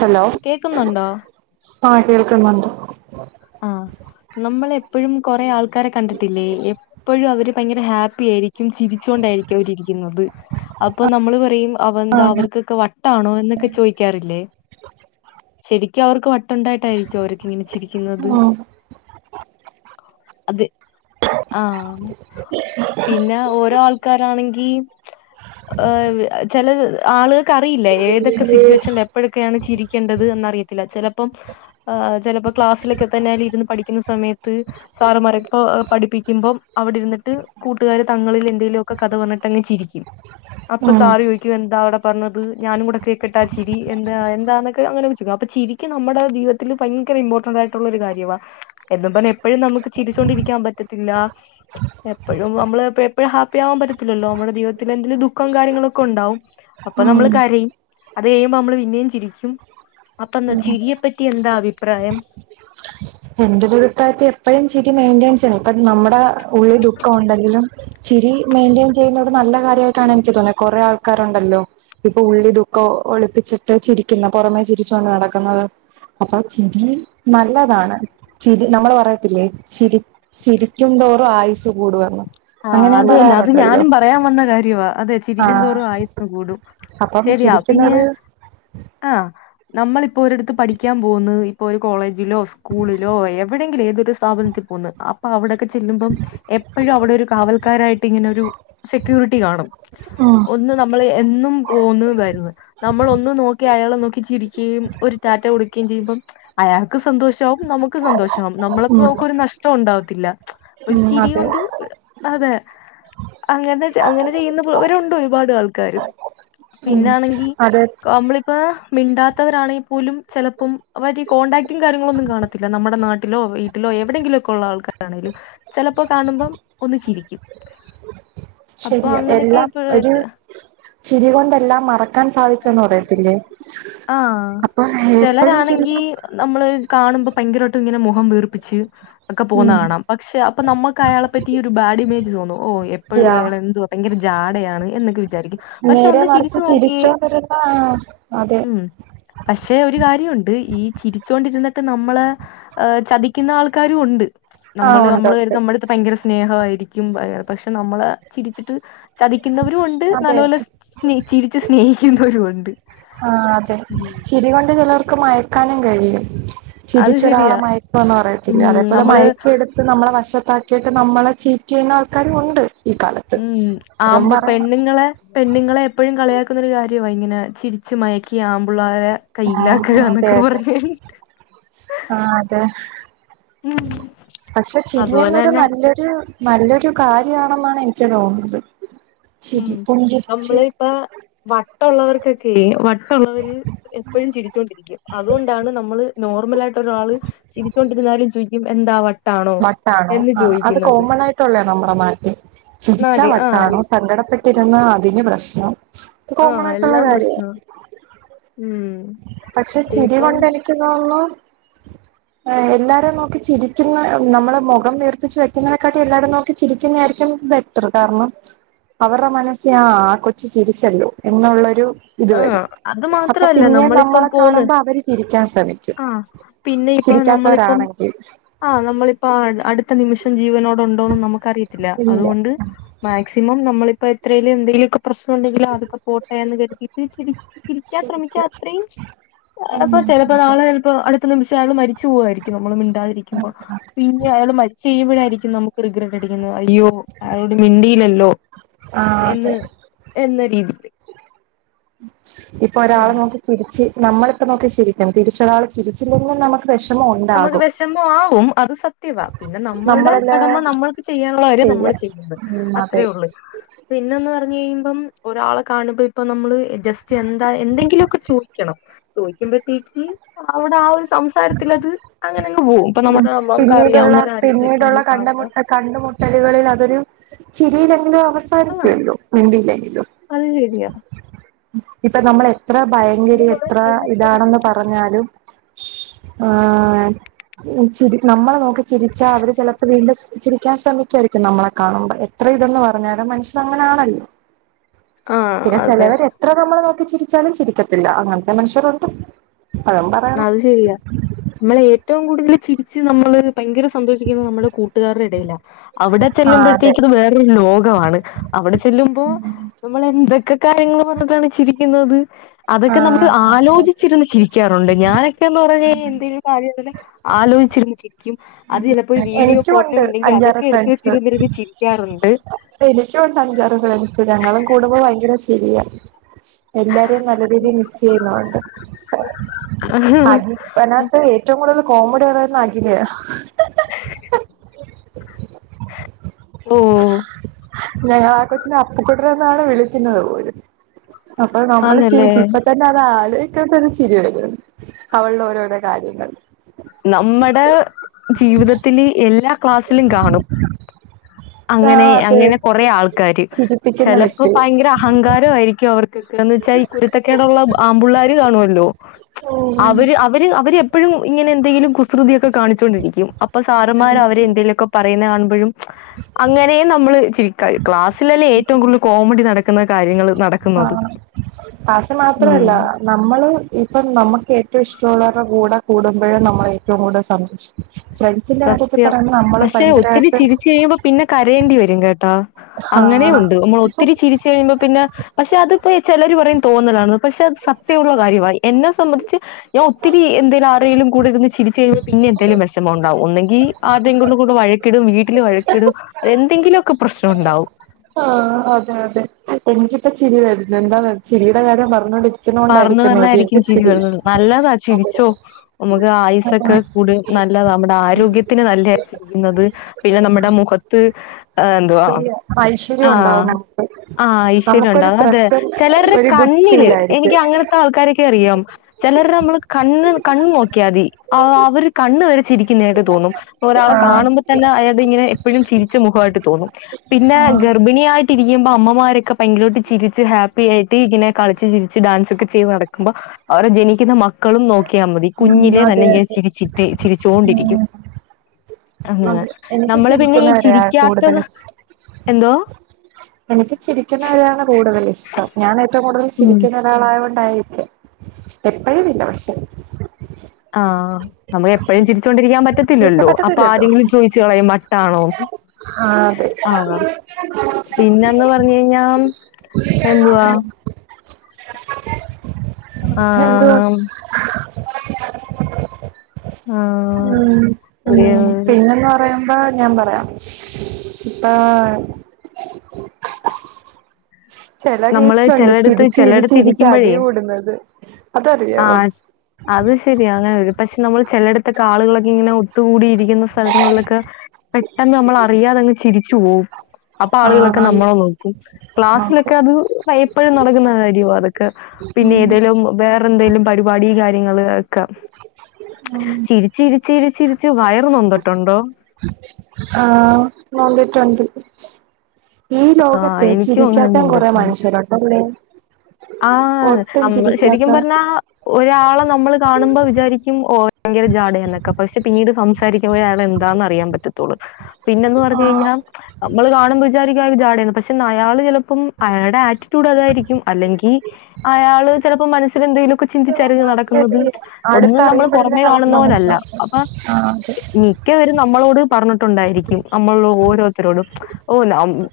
Hello കേക്കുന്നുണ്ടോ ആഹ് കേൾക്കുന്നുണ്ട് ആഹ് നമ്മള എപ്പോഴും കൊറെ ആൾക്കാരെ കണ്ടിട്ടില്ലേ എപ്പോഴും അവര് ഭയങ്കര ഹാപ്പി ആയിരിക്കും ചിരിച്ചോണ്ടായിരിക്കും അവരി ഇരിക്കുന്നത് അപ്പൊ നമ്മൾ പറയും. അവന്ത ആഹ് അവർക്ക് ക്ക വ ട്ടാണോ എന്നൊക്കെ ചോദിക്കാറില്ലേ ശരിക്കും അവർക്ക് വട്ടുണ്ടായിട്ടായിരിക്കോ അവരൊക്ക ഇങ്ങനെ ചിരി. യ്ക്കുന്നത് ആഹ് അത് ആഹ് പിന്നെ ഓരോ ആൾക്കാരാണെങ്കിൽ ചെല ആള് ക്കറിയില്ല ഏതൊക്കെ സിറ്റുവേഷനിൽ എപ്പോഴൊക്കെയാണ് ചിരിക്കേണ്ടത് എന്നറിയത്തില്ല ചെലപ്പോ പ്പം ചെലപ്പോ ക്ലാസ്സിലൊക്കെ തന്നെ ഇര്ന്ന് പഠിക്കുന്ന സമയത്ത് സാറമാരെപ്പോ പഠിപ്പിക്കുമ്പം അവിടെ ഇരുന്നിട്ട് കൂട്ടുകാര് തങ്ങളിൽ എന്തെങ്കലുമൊക്കെ കഥ പറഞ്ഞിട്ട്ങ്ങ് ചിരിക്കും അപ്പൊ ആഹ് സാറ് ചോദിക്കും എന്താ അവിടെ. പറഞ്ഞത് ഞാനും കൂടെ കേക്കട്ടെ ആ ചിരി എന്താ എന്താന്നൊക്കെ അങ്ങനെോക്കെ ചോയ്ക്കും അപ്പ ചിരിക്ക് നമ്മുടെ ജീവിതൽ ഭയങ്കര ഇമ്പോട്ട. ന്റായിട്ടുള്ള ഒരു കാര്യവ. എന്നും പറഞ്ഞ് എപ്പോഴും നമുക്ക് ചിരിച്ചോണ്ടിരിക്കാൻ പറ്റത്തില്ല എപ്പോഴും നമ്മള് എപ്പോഴും ഹാപ്പി ആവാൻ പറ്റത്തില്ലല്ലോ നമ്മുടെ ജീവിതത്തിൽ എന്തെലും ദുഃഖം കാര്യങ്ങളൊക്കെ ഉണ്ടാവും. അപ്പൊ നമ്മൾ ഉം ഉം കരയുംഅത് കഴിയുമ്പോ നമ്മള് പിന്നെയും ചിരിക്കും അപ്പൊ ചിരിയെപ്പറ്റി എന്താ അഭിപ്രായം എന്റെ ഒരു അഭിപ്രായത്തിൽ എപ്പോഴും ചിരി മെയിന്റനൻസ് ചെയണം ഇപ്പ നമ്മുടെ ഉള്ളിൽ ദുഃഖം ഉണ്ടെങ്കിലും ചിരി മെയിന്റെയിൻ ചെയ്യുന്നത് നല്ല കാര്യമായിട്ടാണ് എനിക്ക് തോന്നിയ കൊറെ ആൾക്കാരുണ്ടല്ലോ ഇപ്പൊ ഉള്ളി ദുഃഖം ഒളിപ്പിച്ചിട്ട് ചിരിക്കുന്ന പുറമേ ചിരിച്ചോണ്ട് നടക്കുന്നത് അപ്പൊ ചിരി നല്ലതാണ് ചിരി നമ്മള് പറയത്തില്ലേ ചിരി ചിരിക്കുന്തോറും ആയുസ് കൂടു വന്ന് ആഹ് അത് തന്നെ അത് ഞാനും പറയാൻ വന്ന കാര്യവാ അതെ ആഹ് ചിരിക്കുന്നന്തോറും ആയുസ്സു കൂടും അപ്പം ശരിയാ പിന്നെ ചിരിക്കുന്നത് ആഹ് നമ്മളിപ്പോ ഒരിടത്ത് പഠിക്കാൻ പോവുന്ന് ഇപ്പൊ ഒരു കോളേജിലോ സ്കൂളിലോ എവിടെയെങ്കിലും ഏതൊരു സ്ഥപനത്തിൽ പോകുന്നത് അപ്പൊ അവിടെക്കെ ചെല്ലുമ്പം എപ്പോഴും അവിടെ ഒരു കാവൽക്കാരായിട്ട് ഇങ്ങനെ ഒരു സെക്യൂരിറ്റി കാണും ആഹ്. ഒന്ന് നമ്മള് എന്നും പോന്ന് വരുന്ന്. നമ്മള് ഒന്ന് നോക്കി അയാളെ നോക്കി ചിരിക്കുകയും ഒരു ടാറ്റ കൊടുക്കുകയും ചെയ്യുമ്പം. അയാൾക്ക് സന്തോഷവും നമുക്ക് സന്തോഷം ആകും നമ്മളക്കും ഉം നമുക്കും ഒരു നഷ്ടം ഉണ്ടാവത്തില്ല ഒരു ഉം ചിരി അതെ കൊണ്ട് ഒരു അതെ അങ്ങനെ അങ്ങനെ ചെയ്യുന്ന അവരുണ്ട് ഒരുപാട് ആൾക്കാരും ഉം പിന്നാണെങ്കി അതെ കമ്മള് ഇപ്പ മിണ്ടാത്തവരാണെങ്കിൽ പോലും ചിലപ്പ മറ്റ കോൺടാക്ടും കാര്യങ്ങളും ഒന്നും കാണത്തി നമ്മുടെ നാട്ടിലോ വീട്ടിലോ എവിടെയെങ്കിലും ഒക്കെ ഉള്ള ആൾക്കാരാണേങ്കിലും ചിലപ്പോ കാണുമ്പം ഒന്ന് ചിരിക്കും അപ്പൊ ശരിയ അങ്ങനെയൊക്കെ എല്ലാം ഇപ്പഴ ഒരു വെച്ച ചിരി കൊണ്ട് എല്ലാം മറക്കാൻ സാധിക്കും എന്ന് പറയത്തില്ലേ ആഹ് അപ്പൊ എപ്പഴും ചിലരാണെങ്കി ചെറിയ നമ്മള് കാണുമ്പോ ഭയങ്കരമായിട്ട് ഇങ്ങനെ മുഖം വീർപ്പിച്ച് ഒക്കെ പോകുന്ന ഉം കാണാം പക്ഷെ അപ്പൊ നമുക്ക് അയാെപ്പറ്റി ഒരു ബാഡ് ഇമേജ് തോന്നും ഓ എപ്പോഴും യാ അയാള് എന്തുവ ഭയങ്കര ജാടയാണ് എന്നൊക്കെ വിചാരിക്കും പക്ഷെ നേരെ ഒന്ന് മറിച്ച് ചിരിച്ചു നോക്കിയേ ചിരിച്ചോണ്ടിരുന്ന ആ അതെ ഉം പക്ഷെ ഒരു കാര്യമുണ്ട് ഈ ചിരിച്ചുണ്ടിരുന്നിട്ട് നമ്മളെ ഏഹ് ചതിക്കുന്ന ആൾക്കാരും ഉണ്ട് ആഹ് നമ്മള് ഉണ്ട് നമ്മള് ഉണ്ട് കരുതും നമ്മളെ അടുത്ത് ഭയങ്കരം സ്നേഹമായിയിരിക്കും പക്ഷെ നമ്മളെ ചിരിച്ചിട്ട് ചതിക്കുന്നവരും ഉണ്ട് അതെ നല്ലപോല സ് സ്നേ ചിരിച്ച് സ്നേഹിക്കുന്നവരുണ്ട് ആ അതെ ചിരി കൊണ്ട് ചിലർക്ക് മയക്കാനും കഴിയും അത് ചിരിച്ചൊരാളെ ശരിയാ മയക്കോ എന്ന് ഉം പറയത്തില്ല അതേപോലെ നമ്മള് മയക്കി എടു നമ്മളെ വശത്താക്കിയിട്ട് നമ്മളെ ചീറ്റ് ചെയ്യുന്ന ആൾക്കാരും ഉണ്ട് ഈ കാലത്ത് ഉം അതും ആമ്പ് പറയണം പെണ്ണുങ്ങളെ പെണ്ണുങ്ങളെ എപ്പോഴും കളിയാക്കുന്നൊ ഒരു കാര്യമാണ് ഇങ്ങനെ ചിരിച്ച് മയക്കി ആമ്പിള്ളേരെ കയ്യിലാക്കുക ഉം എന്നൊക്കെ പറഞ്ഞ കഴി ആ അതെ ഉം പക്ഷെ അതുപോലെ ചിരിയെന്നൊരു തന്നെ നല്ല നല്ലൊരു കാര്യമാണെന്നാണ് എനിക്ക് തോന്നുന്നത് ഉം ചിരി പുഞ്ചിരിച്ച് നമ്മള് ഇപ്പ വട്ട്ള്ളവർക്കൊക്കെ വട്ടൊള്ളവര് എപ്പോഴും ചിരിച്ചൊണ്ടിരിക്കും അതുകൊണ്ടാണ് നമ്മള് നോർമല ആയിട്ട് ഒരാള് ചിരിച്ചുകൊണ്ടിരുന്നാലും ചോയിക്കും എന്താവാട്ടെ വട്ടാണോ ആ അത് കോമൺ ആയിട്ടള്ളേ നമ്മുടെ നാട്ടിൽ ചിരിച്ച എന്നാല് ആഹ് വട്ടാണോ സങ്കടപ്പെട്ടിരുന്ന അതിന് പ്രശ്നം കോമൺ ആഹ് ആയിട്ടുള്ള എല്ലാം കാര്യം പ്രശ്നവാ ഉം പക്ഷെ ചിരി ഇപ്പം കൊണ്ട് എനിക്ക് തോന്നുന്നു [unintelligible] എ എല്ലാരും നോക്കി ചിരിക്കുന്ന നമ്മള് മുഖം വീർപ്പിച്ച് വെക്കുന്നതിനെക്കാട്ടി എല്ലാരും നോക്കി ചിരിക്കുന്നതായിരിക്കും ബേ കാരണം അവരുടെ മനസ്സിൽ ആ ആ കൊച്ചു ചിരിച്ചല്ലോ എന്നുള്ളൊരു ഇത് ആ വരും അത് അപ്പൊ മാത്രല്ല ല്ല പിന്നെ നമ്മളിപ്പം നമ്മളെ പോന്ന് കാണുമ്പോ അവര് ചിരിക്കാൻ ശ്രമിക്കും ആ പിന്നെ ഇപ്പം നമ്മളിപ്പം ചിരിക്കാത്തവരാണെങ്കിൽ ആഹ് നമ്മളിപ്പ അടുത്ത നിമിഷം ജീവനോട് ഉണ്ടോന്നന്ന് നമുക്ക്റിയത്തില്ല ഇല്ല അതുകൊണ്ട് മാക്സിമം നമ്മളിപ്പോ എത്രേലും എന്തെങ്കിലുമൊക്കെ പ്രശ്നം ഉണ്ടെങ്കില് അതൊക്കെ പോട്ടയന്ന് കരുതിയിട്ട് ചിരി ചിരിക്കാൻ ശ്രമിക്കുക ശരിക്കും അത്രയും ഉം അപ്പൊ ചിലപ്പോ നാളെ ചിലപ്പോ അടുത്ത നിമിഷം ആയാൾ മരി ചൂപോവായിരിക്കും നമ്മള് മിണ്ടാതിരിക്കുമ്പോ പിന്നെ അയാൾ മരിച്ചഴുമോഴായിരിക്കും നമുക്ക് റിഗ്രറ്റ് അടിക്കുന്നത് അയ്യോ അയാളോട് മിണ്ടിയിലല്ലോ ആ എന്ന് അതെ എന്ന രീതില്. ഇപ്പൊ ഒരാളെ നോക്കി ചിരിച്ച് നമ്മളിപ്പ നോക്കി ചിരിക്കും. തിരിച്ച ഒരാള് ചിരിച്ചില്ലെങ്കിൽ നമക്ക് വേഷമോണ്ട് നമുക്ക് വെഷമമാവും. അത് സത്യവ പിന്നെ നമ്മള്ടെ കടമ നമ്മളെല്ലാം നമ്മൾക്ക് ചെയ്യാനുള്ള കാര്യം നമ്മള് ചെയ്യാം ചെയ്യുന്നെ. ഉം അതെ ആ പിന്നെന്ന് പറഞ്ഞ് കഴിയുമ്പം ഒരാളെ കാണുമ്പോ ഇപ്പ നമ്മള് ജസ്റ്റ് എന്താ എന്തെങ്കിലൊക്കെ ചോദിക്കണം. ചോയ്ക്കുമ്പഴത്തേക്ക് അവിടെ ആ ഒരു സംസാരത്തിലത് ഉം പിന്നീടുള്ള അറിയാവുന്ന ആരെങ്കിലൊക്കെ പിന്നീടുള്ള നമ്മൾ കാണുമ്പോ കണ്ടമുട്ടൽ കണ്ടുമുട്ടലുകളിൽ അതൊരു ചിരിലെങ്കിലും അവ ആ സംസാരിക്ക്വല്ലോ. മിണ്ടില്ലെങ്കിലും അത് ശരിയാ ഇപ്പം നമ്മളെ എത്ര ഭയങ്കരി എത്ര ഇതാണെന്ന് പറഞ്ഞാലും ആഹ് ചിരി നമ്മളെ നോക്കി ചിരിച്ചാ അവര് ചെലപ്പോ വീണ്ടും ചിരി ക്കാൻ ശ്രമിക്കുവായിരിക്കും നമ്മളെ കാണുമ്പ. എത്ര ഇതെന്ന് പറഞ്ഞാലും മനുഷ്യനങ്ങനാണല്ലോ ആ പിന്നെ അതെ ചെലവരെ എത്ര നമ്മള് നോക്കി ചിരിച്ചാലും ചിരിക്കത്തില്ല. അങ്ങൻത്തെ മനുഷ്യരുണ്ട് അതും പറ ന്നാത് ശരിയാ. നമ്മള് ഏറ്റവും കൂടുതൽ ചിരിച്ച് നമ്മള് ഭയങ്കര സന്തോഷിക്കുന്നത് നമ്മള് കൂട്ടുകാരുടെ ഇടയില. അവിടെ ആഹ് അതെ ചെല്ലുമ്പഴത്തേക്കും വേറൊരു ലോക വാണ്. അവിടെ ചെല്ലുമ്പോ നമ്മള് എന്തൊക്കെ കാര്യങ്ങള് പറഞ്ഞിട്ടാണ് ചിരിക്കുന്നത്. അതൊക്കെ നമ്മള് ആഹ് അതെ അതെ ആലോചിച്ചിരുന്നു ചിരി ഒണ്ട്. ഞാനൊക്കെന്ന് പറഞ്ഞ് കഴിഞ്ഞാ എന്തേലും കാര്യോണ്ടേല് ആലോചിച്ചിരുന്ന് ചിരിക്ക്യും. അത് ചെലപ്പോ ഒരു വീഡിയോ എനിക്കും ഫോട്ടോ ഉണ്ട് ഉണ്ടെങ്കി അഞ്ചാറ് അതൊക്കെ എടുത്ത് വച്ചിരിരുന്ന് ചിരിക്കാറൊണ്ട്. എനിക്കുണ്ട് അഞ്ചാറു ഫ്രണ്ട്സ് ഞങ്ങളും കൂടുമ്പോ ഭയങ്കര ചിരിയാ. എല്ലാരേം നല്ല രീതിയിൽ മിസ് ചെയ്യുന്നോണ്ട് [unintelligible] ബനാത്ത് ഏറ്റവും കൂടുതൽ കോമഡി പറയുന്ന അഖില് ഓഹ് ഞങ്ങളാ കൊച്ചിനെ അപ്പുക്കുട്ടനെന്നാണ് വിളിക്കുന്നത് പോലും. അപ്പൊ നമ്മള് ചിരി ആന്നല്ലേ ഇപ്പ ത അതാലോയ്ക്കുമ്പത്തന്നെ ചിരി വെരും. അവളുടെ ഓരോരോ കാര്യങ്ങൾ. നമ്മടെ ജീവിതത്തില് എല്ലാ ക്ലാസ്സിലും കാണും. ആ അങ്ങനെ അതെ അങ്ങനെ കൊറേ ആൾക്കാര് ചിരിപ്പിക്കുന്ന ചെലപ്പോ വ്യക്തി ഭയങ്കര അഹങ്കാരവായിരിക്കും അവർ കിക്കെന്ന് വെച്ചാ ഈ കുരുത്തക്കേടൊള്ള ആമ്പിള്ളേര് കാണ്വാല്ലോ ഉം അവര് അവര് അവര് എപ്പഴും ഇങ്ങനെ എന്തെങ്കിലും കുസൃതിയൊക്കെ കാണിച്ചോണ്ടിരിക്ക്യും. അപ്പ സാറ്മാര് അവരെന്തെലൊക്കെ. പറയുന്ന കാണുമ്പഴും അങ്ങനെയും നമ്മള് ചിരിക്ക. ക്ലാസ്സിലല്ലേ ഏറ്റവും കൂടുതൽ കോമഡി നട ക്ക്ണ കാര്യങ്ങള് ആ നടക്കുന്നത്. പാസ് ഉം. മാത്രല്ല നമ്മള് ഇപ്പം നമക്ക് ഏറ്റവും ഇഷ്ട്ട ഇള്ളവരുടെ കൂടെ കൂടുമ്പഴെ നമ്മള് ഏറ്റവും കൂടുതൽ സന്തോഷി ശ്രമി സത്യം പക്ഷെ ഒത്തിരി ചിരിച്ച് കഴിയുമ്പം. പിന്നെ കരയേണ്ടി വരും കേട്ടോ. അങ്ങനെ ആണോ ഉണ്ട്. നമ്മൾ പക്ഷെ ഒത്തിരി ചിരിച്ച് കഴിയുമ്പോ പിന്നെ പക്ഷെ അത് ഇപ്പോ ചെലര് പറയും തോന്നലാണ്ന്ന്. പക്ഷെ അത് സത്യവുള്ള കാര്യവായി എന്നെ സംബ ച്ച് ഞാൻ ഒത്തിരി എന്തേലും ആരേലും കൂടെരുന്ന് ചിരിച്ച് കഴുമ്പോ പിന്നെ എന്തെലും വെഷമം ഉണ്ടാവും ഒന്നെ ങ്കി ആരുടെലും കൂടെ വഴക്കിടും. വീട്ടിൽ വഴക്കിടും എന്തെങ്കിലൊക്കെ പ്രശ്നോണ്ടാവും. ആഹ് അതെഅതെ. എനിക്കിപ്പ ചിരി വരുന്ന് എന്താന്നോ ചിരിയുടെ കാര്യം പറഞ്ഞോണ്ടിരി പറഞ്ഞു പറഞ്ഞായിരിക്കും ചിരി വരുന്നത് നല്ലതാ അതെ ചിരിച്ചോ നമുക്ക് അപ്പൊ ആയുസൊക്കെ കൂടേം ന ല്ലതാ നമ്മുടെ ആരോഗ്യത്തിന് നല്ലയാ ചിരിക്കുന്നത് പിന്നെ നമ്മുടെ മുഖ ത്ത് എന്തുവാ ശരിയാ ഐശ്വര്യം ആഹ് ഉണ്ടാവും നമുക്ക് ആഹ് നമുക്കൊരു ഐശ്വര്യണ്ടാവും അതെ പ്രസന്റ് ചെലർരെ ഒരു ഗുഡ് കണ്ണില് ഫീൽ ആയിരിക്കും എനിക്ക് അങ്ങനത്തെ ആൾക്കാരെയൊക്കെ അറിയാം ചെലർരെ നമ്മള് കണ്ണ് കണ്ണ് നോക്കിയാതി അവർടെ കണ്ണ് വരെ ചിരിക്കുന്നെയായിട്ട് തോന്നും ഒരാളെ ആഹ് കാണുമ്പ തന്നെ അയാൾതിങ്ങനെ എപ്പോഴും ചിരിച്ച മുഖവായിട്ട് തോന്നും പിന്നെ ആഹ് ഗർഭിണിയായിട്ടിരിക്കുമ്പം അമ്മമാരൊക്കെ ഭയങ്കരായിട്ട് ചിരിച്ച് ഹാപ്പി ആയിട്ട് ഇങ്ങനെ കളിച്ച് ചിരി ച്ച് ഡാൻസ് ഒക്കെ ചെയ്ത് നടക്കുമ്പ അവരെ ജനിക്കുന്ന മക് ക്കളും നോക്കിയാ മതി ഉം കുഞ്ഞിലെ തന്നെ അതെ ഇങ്ങനെ അതെ ചിരിച്ചിട്ട് ഉം ചിരിച്ചോണ്ടിരിക്കും അങ്ങനെ അതെ എനിക്ക് നമ്മള് പിന്നെ ഈ ചിരിക്കുന്നവരെയാ കൂടുതൽ ചിരിക്കാത്തത് ഇഷ്ടം എന്തോ എനിക്ക് ചിരിക്കുന്നവരെയാണ് കൂടുതൽ ഇഷ്ടം ഞാൻ ഏറ്റവും കൂടുതൽ ഉം. ചിരിക്കുന്ന യാളായ കൊണ്ടായിരിക്കാം എപ്പഴുവില്ല പക്ഷേ ആഹ് നമ്മക്ക് എപ്പോഴും ചിരിച്ചോണ്ടിരിക്കാൻ ചിരിക്കാൻ പറ്റത്തില്ലല്ലോ അപ്പൊ പറ്റത്തില്ലല്ലോ ആരെങ്കിലും ചോയിച്ചു കളയും വട്ടാണോ ആഹ് അതെ ആഹ് പിന്നന്ന് പറഞ്ഞ് കഴിഞ്ഞാൽ എന്തുവാ എന്തുവാ ആഹ് ആഹ് ഉം ഒരു ഉം പിന്നെന്താ പറയുമ്പ ഞാൻ പറയാം ഇപ്പാ ചെല നമ്മള് കേസിലുണ്ട് ചെലയിടത്ത് ചെലയിടത്ത് ചിരിച്ചിരിച്ചിരിച്ചടി ഇരിക്കുമ്പഴേ കൂടുന്നത് അതറിയോ ആഹ് അത് ശരിയാ അങ്ങനെ വരും പക്ഷെ നമ്മൾ ചെലട്ത്തൊക്കെ ആളുകളൊക്കെ ഇങ്ങനെ ഒത്തുകൂടിരി ക്കുന്ന സ്ഥലങ്ങളിലൊക്കെ പെട്ടെന്ന് നമ്മൾ അറിയാതെങ്ങ് ചിരിച്ചു പോവും അപ്പൊ ആളുകളൊക്കെ ആഹ് നമ്മളെ നോക്കും ക്ലാസ്സിലൊ നോക്കും ക്കെ അത് പ എപ്പഴും നടക്കുന്ന കാര്യവാ അതൊക്കെ പിന്നെ ഏതേലും വേറെന്തേലും പരിപാ ടീം കാര്യങ്ങള് ഒക്കെ ഉം ചിരി ചിരിച്ചിരിച്ചിരിച്ച് വയറു നൊന്ത്ട്ടൊണ്ടോ ആഹ് നൊന്തിട്ടൊണ്ട് ഈ ആഹ് ലോകത്തെ എനിക്കും അങ്ങനെ ചിരിക്കാത്തേം കൊറേ നൊന്തിട്ടുണ്ട്. മനുഷ്യരൊണ്ടല്ലേ ആഹ് അമ്മള് ശരിക്കും പറഞ്ഞാ ഒരാളെ നമ്മള് കാണുമ്പോ വിചാരിക്കും ഓ ഭയങ്കര ജാഡയ എന്നൊക്കെ പക്ഷെ പിന്നീട് സംസാരിക്കുമ്പോഴേ അയാൾ എന്താന്ന് അറിയാൻ പറ്റത്തുള്ളൂ പിന്നെന്ന് പറഞ്ഞു ആഹ് കഴിഞ്ഞാൽ അമ്മള് കാണുമ്പോ വിചാരിക്കും അയാക്ക് ജാടയാന്ന് പക്ഷെ അയാള് ചെലപ്പം അയാടെ ആറ്റിറ്റ്യൂഡ് അതായിരിക്കും അല്ലെങ്ക് ങ്കി അയാള് ചെലപ്പോ മനസില് എന്തേലും ക്കെ ചിന്തിച്ചാരിക്കും നടക്കുന്നത് ശരിയാ ഒന്നും നമ്മൾ അടുത്തറിയുമ്പഴല്ലേ പുറമെ നമുക്ക് കാണുന്ന പോലല്ല മനസ്സിലാവു അപ്പൊ ആഹ് അതെ ഒക്കെ അവര് നമ്മളോട് പറഞ്ഞിട്ടുണ്ടായിരിക്കും നമ്മൾ ഓരോരുത്തരോടും ഓ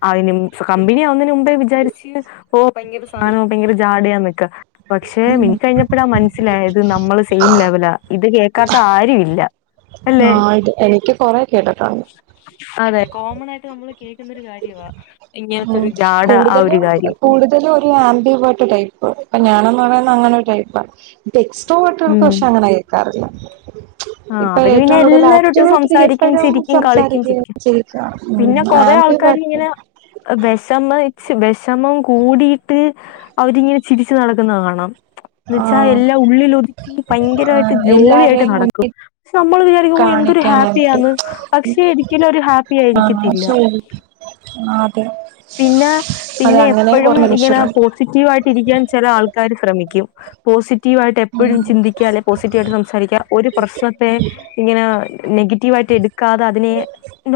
അയിന് കമ്പനിയാവുന്നേന് മുമ്പേ വിചാരിച്ച് ഓ ഭയങ്കര സാധനവാ ഭയങ്കര ജാടയാന്നൊക്കെ പക്ഷെ മിണ്ടി കഴിഞ്ഞപ്പഴാ മനസിലായത് നമ്മള് സ് സെയിം ലെവലാ ഇത് കേൾക്കാത്ത ആരും ഇല്ല ആഹ് ഇത് എനിക്ക് കൊറെ കേട്ടിട്ടുണ്ട് അതെ കോമൺ ആയിട്ട് നമ്മള് കേൾക്കുന്നൊരു കാര്യവാ ഉം ഇങ്ങനത്തൊരു ജാട ആ ഒരു കൂടുതലും കാര്യം കൂടുതലും ഒരു ആൻബിബേർട്ട് ടൈപ്പ് ഇപ്പൊ ഞാനെന്ന് പറയുന്നത് അങ്ങനൊരു ടൈപ്പാ എക്സ്ട്രോവേട്ടുകൾക്ക് ഉം. പക്ഷെ അങ്ങനെ കേക്കാറില്ല ആ ഇപ്പൊ അവര് പിന്നെ ഏറ്റവും കൂടുതൽ എല്ലാരോട്ടും ആക്റ്റീവായിട്ടിരിക്ക സംസാരിക്കും, എപ്പോഴും ചിരിക്കും, കളിക്കും, സംസാരിക്കുക ചിരിക്കും. ചിരിക്കുക ഉം ആംബിബെർട്ട് വെഷമ ച്ച് വെഷമം കൂടീട്ട് അവരിങ്ങനെ ചിരിച്ചു നടക്കുന്നത് കാണണം എന്ന് വെച്ചാ ആഹ് എല്ലാം ഉള്ളില് ഒതുക്കി ഭയങ്കരായിട്ട് ആഹ് ജോളിയായിട്ട് എല്ലാരെയും നടക്കും മുന്നിൽ പക്ഷെ നമ്മള് വിചാരിക്കു എന്തൊരു കാണിക്കാനായിട്ട് ഹാപ്പിയാന്ന് പക്ഷെ ഒരിക്കലും ഒരു ഹാപ്പി ആഹ് ആയിരിക്കത്തില്ല [inaudible] അതെ പിന്ന അതെ പിന്നെ അങ്ങനെയും എപ്പഴും കുറെ ഇങ്ങനെ മനുഷ്യരുണ്ട് പോ പോസിറ്റീവ് ആയിട്ട് ഇരിക്കാൻ ചെല ആൾക്കാർ ശ്രമിക്കും പോസിറ്റീവ് ആയിട്ട് എപ്പോഴും ഉം ചിന്തിക്കാ ല്ലെ പോസിറ്റീവ് ആയിട്ട് സംസാരിക്കുക ഒരു പ്രശ്നത്തെ ഇങ്ങനെ നെഗറ്റീവ് ആയിട്ട് എടുക്കാതെ അതിനെ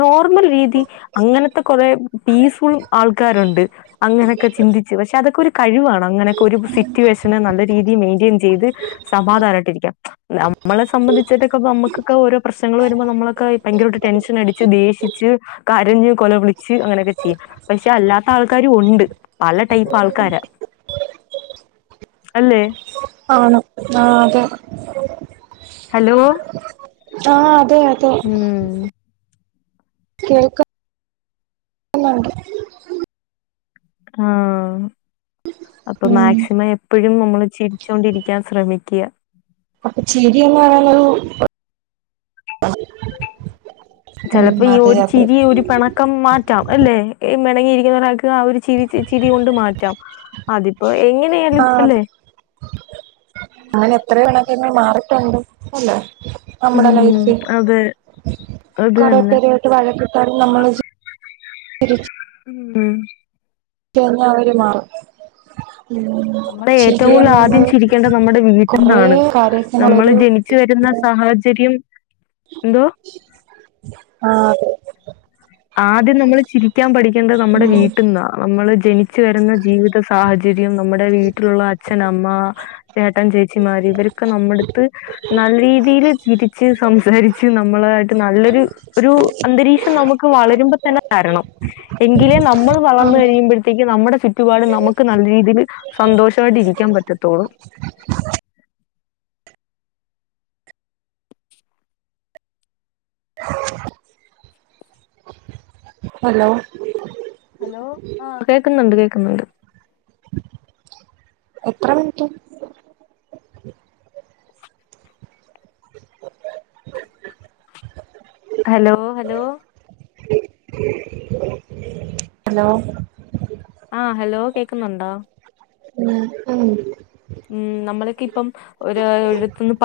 നോർമൽ രീതി അങ്ങനത്തെ കുറെ പീസ്ഫുൾ ആൾക്കാരുണ്ട് അങ്ങനെയൊക്കെ ചിന്തിച്ച് പക്ഷെ അതൊക്കെ ഒരു കഴിവാണ് അങ്ങനെയൊക്കെ ഒരു സിറ്റുവേഷന് നല്ല രീതിയിൽ മെയിൻറ്റെയിൻ ചെയ്ത് സമാധാനമായിട്ട് ഇരിക്കാം നമ്മള് സംബന്ധിച്ച്ട്ടൊക്കെ നമുക്കൊക്കെ ഓരോ പ്രശ്നങ്ങൾ വരുമ്പോ നമ്മളൊക്കെ ഭയങ്കര ഒരു ടെൻഷൻ അടിച്ച് ദേഷിച്ച് കരഞ്ഞ് കൊല വിളിച്ച് അങ്ങനെയൊക്കെ ചെയ്യും പക്ഷെ അല്ലാത്ത ആൾക്കാരും ഉണ്ട് പല ടൈപ്പ് ആൾക്കാരാ അല്ലേ ആണ് ആഹ് അതെ ഹലോ ആഹ് അതെ അതെ ഉം കേൾക്കുന്നുണ്ട് ആഹ് അപ്പൊ ഉം മാക്സിമം എപ്പോഴും നമ്മള് ചിരിച്ചുകൊണ്ടിരിക്കാൻ ശ്രമിക്ക അപ്പൊ ചിരി എന്ന് പറയുന്നത് ചിലപ്പോ ഈ ഒരു ചിരി ഒരു പണ് ക്കംമാറ്റാം എല്ലെ ഈ മെണങ്ങിയിരിക്കുന്ന ഒരാൾക്ക് ആ ഒരു ചിരി ചിരി കൊണ്ട് മാറ്റാം റ്റ അതിപ്പോ ആ എങ്ങനെയാലപല്ലേ അങ്ങനെ എത്രയോ പിണക്കങ്ങൾ മാറിട്ടുണ്ട് അല്ലേ നമ്മുടെ ഉം ലൈഫിൽ അതെ അത് കൊറെ തന്നെ പേര് [inaudible] മ്മ്ം കെഞ്ഞ അറൽ മാറും മ്മ് നമ്മള് ഏറ്റവും ശരി കൂടുതൽ ആദ്യം നമ്മള് ചിരിക്കേണ്ടത് നമ്മുടെ കൊറ കാര്യച്ചെണ ച്ച് വരുന്ന സാഹചര്യം എന്തോ ആഹ തെ ആദ്യം നമ്മൾ ചിരിക്കാൻ പഠിക്കേണ്ടത് നമ്മുടെ ഉം വീട്ടിൽന്നാ നമ്മള് ജനി വച്ച് വരുന്ന ജീവിത സാഹചര്യം നമ്മുടെ വീട്ടിലുള്ള അച്ഛനമ്മ ചേട്ടൻ ചേച്ചിമാരി ഇവരൊക്കെ നമ്മടുത്ത് നല്ല രീതിൽ ചിരിച്ച് സംസാരിച്ച് നമ്മളായിട്ട് നല്ലൊരു ഒരു അന്തരീക്ഷം നമ്ക്ക് വളരുമ്പതന്നെ തണം എങ്കിലെ നമ്മൾ ആ വളർന്ന കഴിയ്മ്പത്തേക് നമ്മ ചുറ്റുപാട് നമുക്ക് നല്ല രീതിയിൽ സന്തോഷമായിട്ട് ഇരിക്കാൻ പറ്റത്തുള്ളൂ [inaudible] ഹലോ ഹലോ ആ കേൾക്കുന്നുണ്ട് കേൾക്കുന്നുണ്ട് എത്ര മിനിറ്റ് ഹലോ ഹലോ [inaudible] ഹലോ ആഹ് ഹലോ കേൾക്കുന്നുണ്ടോ [unintelligible] ഉം നമ്മൾക്കി ഇപ്പം ഒരു ഇടത്തിന്ന് പഠ്